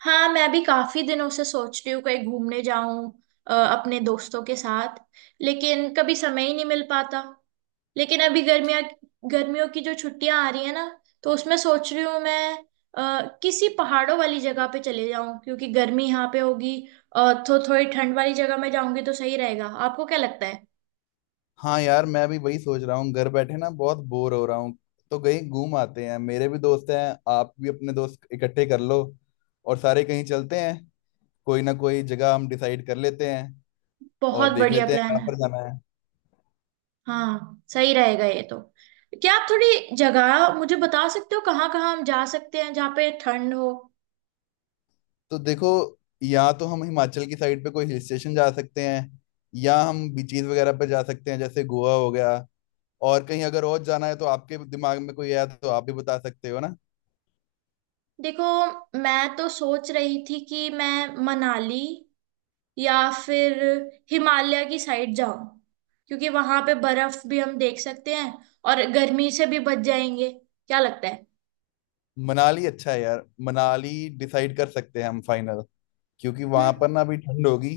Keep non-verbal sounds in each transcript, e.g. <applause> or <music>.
हाँ, मैं भी काफी दिनों से सोच रही हूँ कहीं घूमने जाऊं अपने दोस्तों के साथ। लेकिन कभी समय ही नहीं मिल पाता। लेकिन अभी गर्मियाँ, गर्मियों की जो छुट्टियां आ रही है ना, तो उसमें सोच रही हूँ मैं किसी पहाड़ों वाली जगह पे चले जाऊं, क्योंकि गर्मी यहाँ पे होगी। और तो थोड़ी ठंड वाली जगह में जाऊंगी तो सही रहेगा। आपको क्या लगता है? हाँ यार, मैं भी वही सोच रहा हूँ। घर बैठे ना बहुत बोर हो रहा हूँ, तो कहीं घूम आते हैं। मेरे भी दोस्त हैं, आप भी अपने दोस्त इकट्ठे कर लो और सारे कहीं चलते हैं। कोई ना कोई जगह हम डिसाइड कर लेते हैं और बहुत देख बढ़िया लेते हैं प्लान कहाँ है। पर जाना है। हाँ, सही रहेगा ये तो। क्या आप थोड़ी जगह मुझे बता सकते हो कहाँ कहाँ हम जा सकते हैं जहाँ पे ठंड हो? तो देखो, या तो हम हिमाचल की साइड पे कोई हिल स्टेशन जा सकते हैं, या हम बीचेस वगैरह पे जा सकते हैं, जैसे गोवा हो गया। और कहीं अगर और जाना है, तो आपके दिमाग में कोई है तो आप भी बता सकते हो ना। देखो, मैं तो सोच रही थी कि मैं मनाली या फिर हिमालय की साइड जाऊं, क्योंकि वहां पे बर्फ भी हम देख सकते हैं और गर्मी से भी बच जाएंगे। क्या लगता है? मनाली अच्छा है यार, मनाली डिसाइड कर सकते हैं हम फाइनल, क्योंकि हम्म। वहां पर ना अभी ठंड होगी।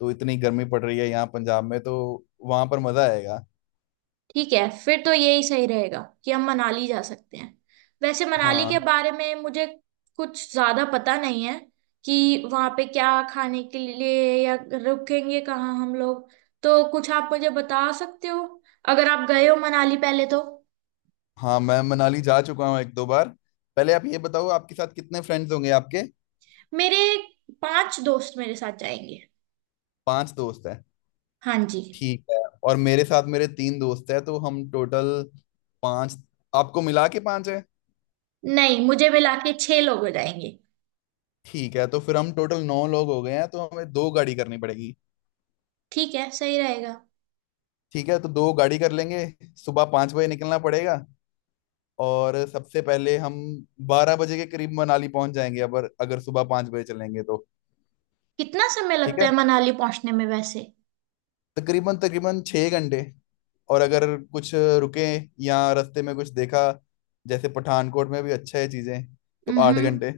तो इतनी गर्मी पड़ रही है यहाँ पंजाब में, तो वहां पर मजा आएगा। ठीक है, फिर तो यही सही रहेगा कि हम मनाली जा सकते हैं। वैसे मनाली के हाँ। बारे में मुझे कुछ ज्यादा पता नहीं है कि वहां पे क्या खाने के लिए या रुकेंगे कहाँ हम लोग, तो कुछ आप मुझे बता सकते हो अगर आप गए हो मनाली पहले तो। हाँ, मैं मनाली जा चुका हूँ एक दो बार। पहले आप ये बताओ, आपके साथ कितने फ्रेंड्स होंगे आपके? मेरे पांच दोस्त मेरे साथ जाएंगे। पांच दोस्त हैं? हाँ जी। ठीक है। और मेरे साथ मेरे तीन दोस्त हैं, तो हम टोटल पांच, आपको मिला के पांच है। नहीं, मुझे मिला के छह लोग हो जाएंगे। ठीक है, तो फिर हम टोटल नौ लोग हो गए हैं, तो हमें दो गाड़ी करनी पड़ेगी। ठीक है, सही रहेगा। ठीक है, तो दो गाड़ी कर लेंगे। सुबह 5 बजे निकलना पड़ेगा, और सबसे पहले हम 12 बजे के करीब मनाली पहुंच जाएंगे, अगर अगर सुबह 5 बजे चलेंगे तो। कितना समय ठीक लगता है। है मनाली पहुंचने में वैसे? तकरीबन तकरीबन 6 घंटे, और अगर कुछ रुके या रास्ते में कुछ देखा, जैसे पठानकोट में भी अच्छा है चीजें, तो आठ हम्म, घंटे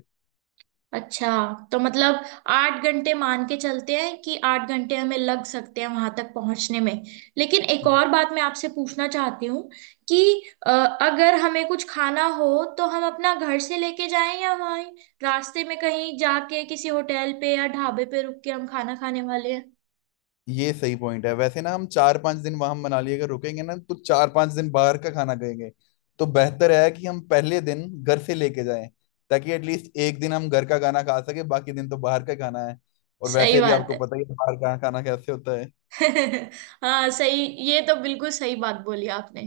अच्छा। तो मतलब 8 घंटे मान के चलते हैं कि 8 घंटे हमें लग सकते हैं वहां तक पहुंचने में। लेकिन एक और बात मैं आपसे पूछना चाहती हूँ कि अगर हमें कुछ खाना हो तो हम अपना घर से लेके जाएं या वहीं रास्ते में कहीं जाके किसी होटल पे या ढाबे पे रुक के हम खाना खाने वाले हैं। ये सही पॉइंट है वैसे ना। हम 4-5 दिन वहां मनाली अगर रुकेंगे ना, तो 4-5 दिन बाहर का खाना खाएंगे, तो बेहतर है कि हम पहले दिन घर से लेके जाएं, ताकि एटलीस्ट एक दिन हम घर का खाना खा सके। बाकी दिन तो बाहर का खाना है, और सही वैसे भी बात आपको है। पता ही है बाहर का खाना कैसे होता है। <laughs> हाँ, सही। ये तो बिल्कुल सही बात बोली आपने।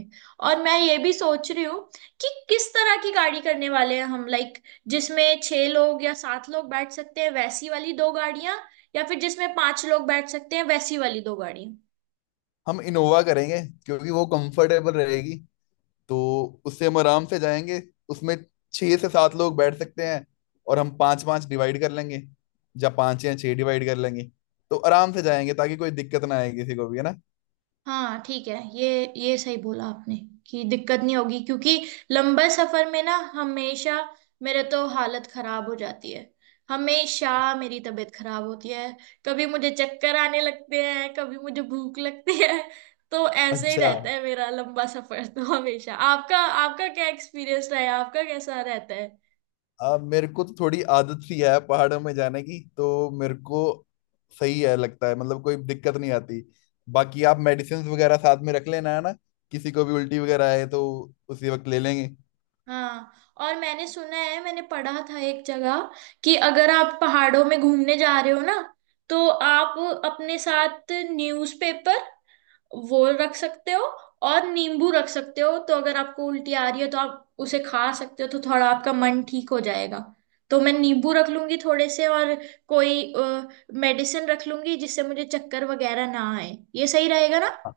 और मैं ये भी सोच रही हूँ कि किस तरह की गाड़ी करने वाले हैं हम, लाइक जिसमें छह लोग या सात लोग बैठ सकते हैं वैसी वाली दो गाड़ियां, या फिर जिसमें पांच लोग बैठ सकते हैं वैसी वाली दो गाड़ियां। हम इनोवा करेंगे, क्योंकि वो कंफर्टेबल रहेगी, तो उससे हम आराम से जाएंगे। उसमें छह से सात लोग बैठ सकते हैं, और हम पांच पांच डिवाइड कर लेंगे, या पांच या छह डिवाइड कर लेंगे। तो आराम से जाएंगे, ताकि कोई दिक्कत ना आए किसी को भी, है ना। हाँ, ठीक है। ये सही बोला आपने कि दिक्कत नहीं होगी, क्योंकि लंबे सफर में ना हमेशा मेरे तो हालत खराब हो जाती है। हमेशा मेरी तबीयत खराब होती है। कभी मुझे चक्कर आने लगते हैं, कभी मुझे भूख लगती है। तो ऐसे ही अच्छा, रहता है मेरा लंबा सफर तो हमेशा। आपका, आपका क्या एक्सपीरियंस रहा है? आपका कैसा रहता? अब मेरे को तो थोड़ी आदत सी है पहाड़ों में जाने की, तो मेरे को सही है लगता है, मतलब कोई दिक्कत नहीं आती। बाकी आप मेडिसिन वगैरह साथ में रख लेना, है ना। किसी को भी उल्टी वगैरह आए तो उसी वक्त ले लेंगे। हाँ, और मैंने सुना है, मैंने पढ़ा था एक जगह कि अगर आप पहाड़ों में घूमने जा रहे हो ना, तो आप अपने साथ न्यूज़पेपर वो रख सकते हो, और नींबू रख सकते हो। तो अगर आपको उल्टी आ रही है तो आप उसे खा सकते हो तो थोड़ा आपका मन ठीक हो जाएगा। तो मैं नींबू रख लूंगी थोड़े से, और कोई मेडिसिन रख लूंगी जिससे मुझे चक्कर वगैरह ना आए। ये सही रहेगा ना? हाँ।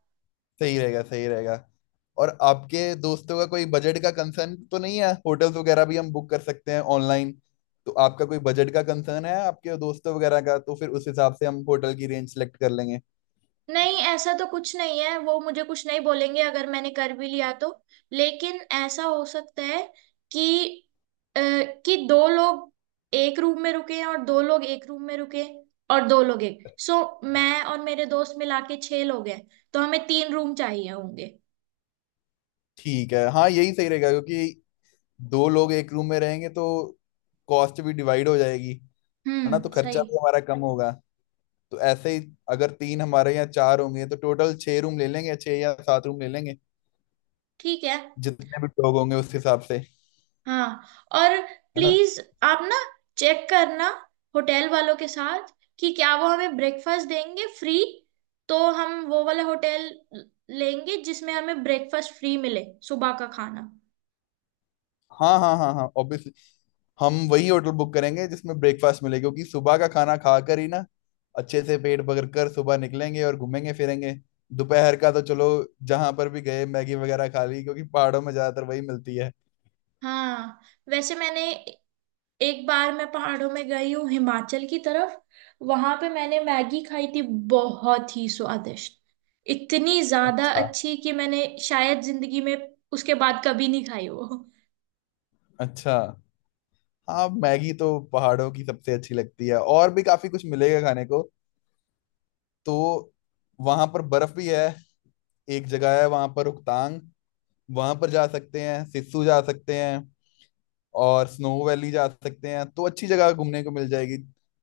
सही रहेगा, सही रहेगा। और आपके दोस्तों का कोई बजट का कंसर्न तो नहीं है? होटल्स वगैरह भी हम बुक कर सकते हैं ऑनलाइन। तो आपका कोई बजट का कंसर्न है आपके दोस्तों वगैरह का, तो फिर उस हिसाब से हम होटल की रेंज सेलेक्ट कर लेंगे। नहीं, ऐसा तो कुछ नहीं है, वो मुझे कुछ नहीं बोलेंगे अगर मैंने कर भी लिया तो। लेकिन ऐसा हो सकता है कि अ, कि दो लोग एक रूम में रुके, और दो लोग एक रूम में रुके, और दो लोग एक, सो मैं और मेरे दोस्त मिला के छह लोग हैं, तो हमें तीन रूम चाहिए होंगे। ठीक है, हाँ यही सही रहेगा, क्योंकि दो लोग एक रूम में रहेंगे तो कॉस्ट भी डिवाइड हो जाएगी। है ना, तो हम्म, सही। खर्चा भी हमारा कम होगा। तो ऐसे ही, अगर तीन हमारे, यहाँ चार होंगे, तो टोटल छह रूम ले लेंगे, छह या सात रूम ले लेंगे, ठीक है। जितने भी लोग होंगे उस हिसाब से, है हाँ। और ना। प्लीज आप ना चेक करना होटल वालों के साथ कि क्या वो हमें ब्रेकफास्ट देंगे फ्री, तो हम वो वाला होटल लेंगे जिसमें हमें ब्रेकफास्ट फ्री मिले, सुबह का खाना। हाँ हाँ हाँ हाँ, ऑब्वियसली हम वही होटल बुक करेंगे जिसमें ब्रेकफास्ट मिले, क्योंकि सुबह का खाना खाकर ही ना अच्छे से पेट भर कर सुबह निकलेंगे और घूमेंगे फिरेंगे। दोपहर का तो चलो, जहां पर भी गए मैगी वगैरह खा ली, क्योंकि पहाड़ों में ज्यादातर वही मिलती है। हाँ, वैसे मैंने, एक बार मैं पहाड़ों में गई हूँ हिमाचल की तरफ, वहां पे मैंने मैगी खाई थी, बहुत ही स्वादिष्ट, इतनी ज्यादा अच्छा। अच्छी कि मैंने शायद जिंदगी में उसके बाद कभी नहीं खाई वो। अच्छा। हाँ, मैगी तो पहाड़ों की सबसे अच्छी लगती है, और भी काफी कुछ मिलेगा खाने को। तो वहां पर बर्फ भी है, एक जगह है वहां पर रोहतांग, वहां पर जा सकते हैं, सिस्सू जा सकते हैं, और स्नो वैली जा सकते हैं, तो अच्छी जगह घूमने को मिल जाएगी।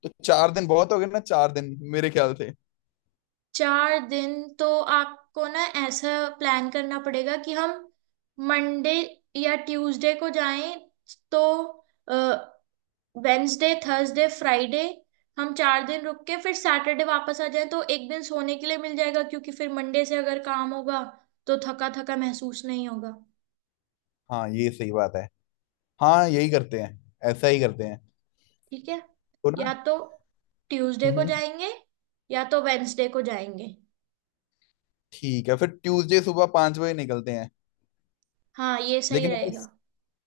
तो 4 दिन बहुत हो गए ना, 4 दिन मेरे ख्याल से। चार दिन? तो आपको ना ऐसा प्लान करना पड़ेगा कि हम मंडे या ट्यूसडे को जाएं, तो वेंसडे थर्सडे फ्राइडे हम 4 दिन रुक के फिर सैटरडे वापस आ जाएं, तो एक दिन सोने के लिए मिल जाएगा, क्योंकि फिर मंडे से अगर काम होगा तो थका थका महसूस नहीं होगा। हाँ, ये सही बात है। हाँ, यही करते हैं, ऐसा ही करते हैं। ठीक है, तो ना, या तो ट्यूसडे हम्म को हम्म, जाएंगे, या तो वेंसडे को जाएंगे। ठीक है, फिर ट्यूसडे सुबह 5 बजे निकलते हैं। हाँ, ये सही लेकिन हमें, रहेगा।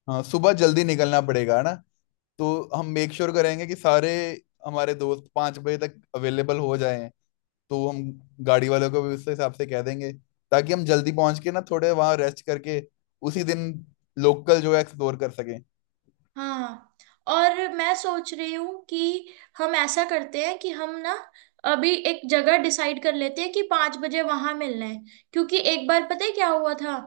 हाँ, सुबह जल्दी निकलना पड़ेगा ना, तो हम मेक श्योर करेंगे कि सारे हमारे दोस्त 5 बजे तक अवेलेबल हो जाएं, तो हम गाड़ी वालों को भी उस हिसाब से कह देंगे, ताकि हम जल्दी पहुंच के ना थोड़े वहाँ रेस्ट करके उसी दिन लोकल जो है एक्सप्लोर कर सकें। हाँ, और मैं सोच रही हूँ कि हम ऐसा करते हैं कि हम ना अभी एक जगह डिसाइड कर लेते हैं कि 5 बजे वहां मिलना है, क्योंकि एक बार पता है क्या हुआ था?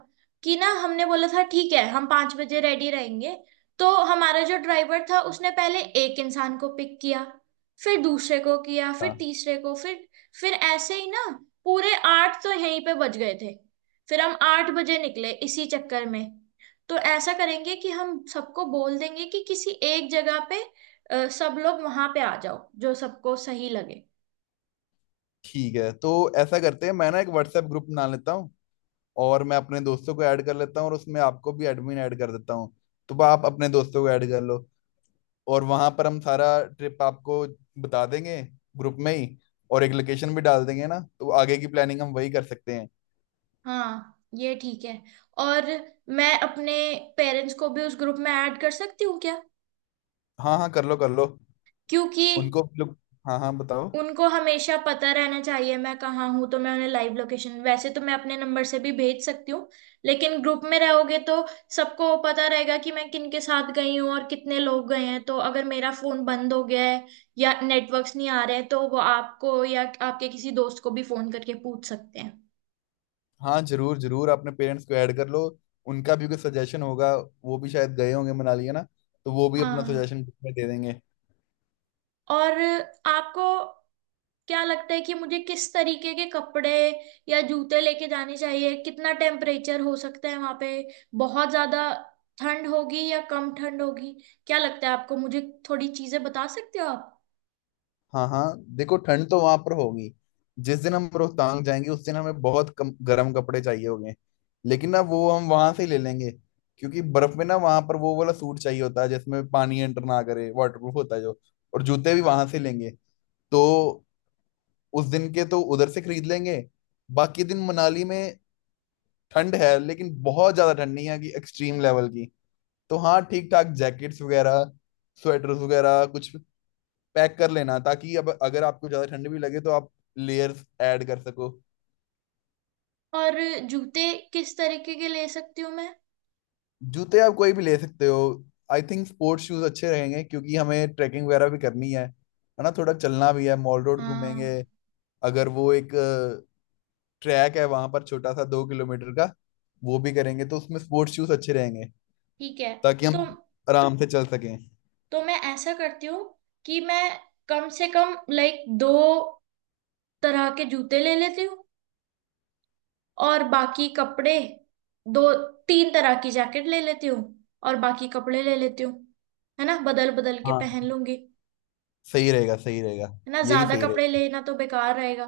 कि ना हमने बोला था ठीक है हम 5 बजे रेडी रहेंगे, तो हमारा जो ड्राइवर था उसने पहले एक इंसान को पिक किया, फिर दूसरे को किया, फिर हाँ, तीसरे को, फिर ऐसे ही ना, पूरे 8 तो यहीं पे बज गए थे, फिर हम 8 बजे निकले इसी चक्कर में। तो ऐसा करेंगे कि हम सबको बोल देंगे कि किसी एक जगह पे सब लोग वहां पे आ जाओ जो सबको सही लगे। ठीक है। तो ऐसा करते हैं, मैं ना एक व्हाट्सएप ग्रुप बना लेता हूँ और मैं अपने दोस्तों को ऐड कर लेता हूँ, और उसमें आपको भी एडमिन ऐड कर देता हूँ, तो आप अपने दोस्तों को ऐड कर लो। और वहां पर हम सारा ट्रिप आपको बता देंगे, ग्रुप में ही, और एक लोकेशन भी डाल देंगे ना, तो आगे की प्लानिंग हम वही कर सकते हैं। हाँ, ये ठीक है। और मैं अपने पेरेंट्स को भी उस ग्रुप में ऐड कर सकती हूँ क्या? हाँ हाँ, कर लो कर लो। क्योंकि उनको भी लोग, हाँ हाँ, बताओ। उनको हमेशा पता रहना चाहिए मैं कहाँ हूँ, तो मैं उन्हें लाइव लोकेशन, वैसे तो मैं अपने नंबर से भी भेज सकती हूँ, लेकिन ग्रुप में रहोगे तो सबको पता रहेगा कि मैं किन के साथ गई हूँ और कितने लोग गए हैं, तो अगर मेरा फोन बंद हो गया है या नेटवर्क्स नहीं आ रहे हैं तो वो आपको या आपके किसी दोस्त को भी फोन करके पूछ सकते हैं। हाँ, जरूर जरूर अपने पेरेंट्स को ऐड कर लो, उनका भी कोई सजेशन होगा, वो भी शायद गए होंगे मनाली, है ना। तो वो भी अपना हाँ। सजेशन दे देंगे। और आपको क्या लगता है कि मुझे किस तरीके के कपड़े या जूते लेके जाने चाहिए? कितना टेम्परेचर हो सकता है वहां पे? बहुत ज्यादा ठंड होगी या कम ठंड होगी? क्या लगता है आपको? मुझे थोड़ी चीजें बता सकते हो आप? हाँ हाँ, देखो ठंड तो वहां पर होगी। जिस दिन हम रोहतांग जाएंगे, उस दिन हमें बहुत कम गर्म कपड़े चाहिए होंगे, लेकिन ना वो हम वहां से ही ले लेंगे, क्योंकि बर्फ में ना वहां पर वो वाला सूट चाहिए होता है जिसमें पानी एंटर ना करे, वाटरप्रूफ होता है जो, और जूते भी वहां से लेंगे। तो उस दिन के तो उधर से खरीद लेंगे। बाकी दिन मनाली में ठंड है, लेकिन बहुत ज्यादा ठंड नहीं है कि एक्सट्रीम लेवल की, तो हाँ ठीक ठाक जैकेट्स वगैरह, स्वेटर्स वगैरह कुछ पैक कर लेना, ताकि अब अगर आपको ज्यादा ठंड भी लगे तो आप लेयर्स ऐड कर सको। और जूते किस तरीके के ले सकती हूँ मैं? जूते आप कोई भी ले सकते हो, आई थिंक स्पोर्ट्स शूज अच्छे रहेंगे, क्योंकि हमें ट्रैकिंग वगैरह भी करनी है ना, थोड़ा चलना भी है, मॉल रोड घूमेंगे। हाँ, अगर वो एक ट्रैक है वहां पर, छोटा सा 2 किलोमीटर का, वो भी करेंगे, तो उसमें स्पोर्ट्स शूज अच्छे रहेंगे, ठीक है। ताकि तो हम आराम से चल सकें। तो मैं ऐसा करती हूँ कि मैं कम से कम लाइक दो तरह के जूते ले लेती हूँ, और बाकी कपड़े, दो तीन तरह की जैकेट ले लेती हूँ और बाकी कपड़े ले लेती हूँ, है ना, बदल बदल के हाँ, पहन लूंगी। सही रहेगा, सही रहेगा। है ना, यही ज्यादा सही कपड़े रहेगा, लेना तो बेकार रहेगा।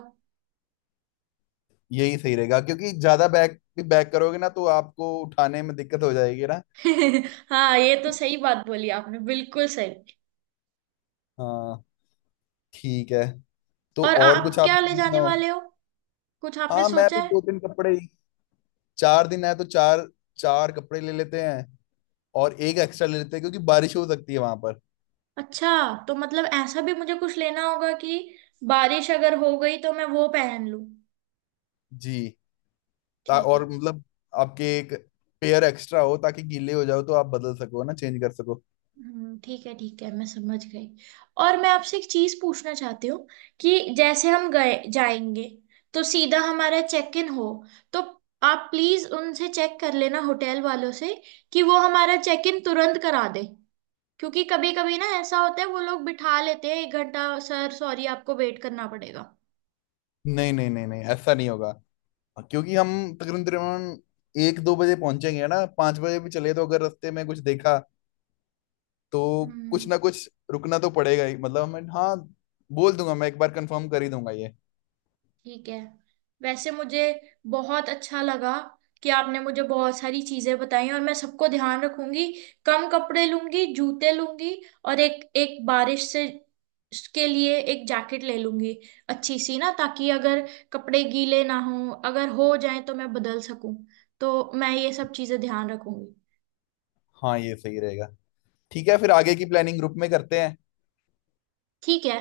यही सही रहेगा, क्योंकि ज्यादा बैग भी बैग करोगे ना, तो आपको उठाने में दिक्कत हो जाएगी ना। <laughs> हाँ, ये तो सही बात बोली आपने, बिल्कुल सही। हाँ, ठीक है। तो और और कुछ आप आप क्या ले पूछना जाने हो? वाले हो? कुछ आपने हाँ, मैं सोचा भी है? दो तीन कपड़े ही, 4 दिन है तो चार चार कपड़े ले लेते हैं, और एक एक्स्ट्रा ले लेते हैं, क्योंकि बारिश हो सकती है वहां पर। अच्छा, तो मतलब ऐसा भी मुझे कुछ लेना होगा कि बारिश अगर हो गई तो मैं वो पहन लूं? जी। ठीक है। और मतलब आपके एक पेयर एक्स्ट्रा हो, ताकि गीले हो जाओ तो आप बदल सको ना, चेंज कर सको। ठीक है, ठीक है, मैं समझ गई। और मैं आपसे एक चीज पूछना चाहती हूँ कि जैसे हम गए जाएंगे तो सीधा हमारा चेक इन हो, तो आप प्लीज उनसे चेक कर लेना होटल वालों से कि वो हमारा चेक इन तुरंत करा दे, क्योंकि कभी कभी ना ऐसा होता है वो लोग बिठा लेते हैं 1 घंटा, सर सॉरी आपको वेट करना पड़ेगा। नहीं नहीं नहीं नहीं, ऐसा नहीं होगा, क्योंकि हम तकरीबन तकरीबन एक दो बजे पहुंचेंगे ना, 5 बजे भी चले तो अगर रास्ते में कुछ देखा, तो कुछ हम्म, ना कुछ रुकना तो पड़ेगा ही, मतलब मैं हाँ, बोल दूंगा, मैं एक बार कंफर्म कर ही दूंगा ये। ठीक है। वैसे मुझे बहुत अच्छा लगा कि आपने मुझे बहुत सारी चीजें बताई, और मैं सबको ध्यान रखूंगी। कम कपड़े लूंगी, जूते लूंगी, और एक एक बारिश से के लिए एक जैकेट ले लूंगी, अच्छी सी ना, ताकि अगर कपड़े गीले ना हो, अगर हो जाए तो मैं बदल सकूं, तो मैं ये सब चीजें ध्यान रखूंगी। हाँ, ये सही रहेगा। ठीक है, फिर आगे की प्लानिंग ग्रुप में करते हैं। ठीक है।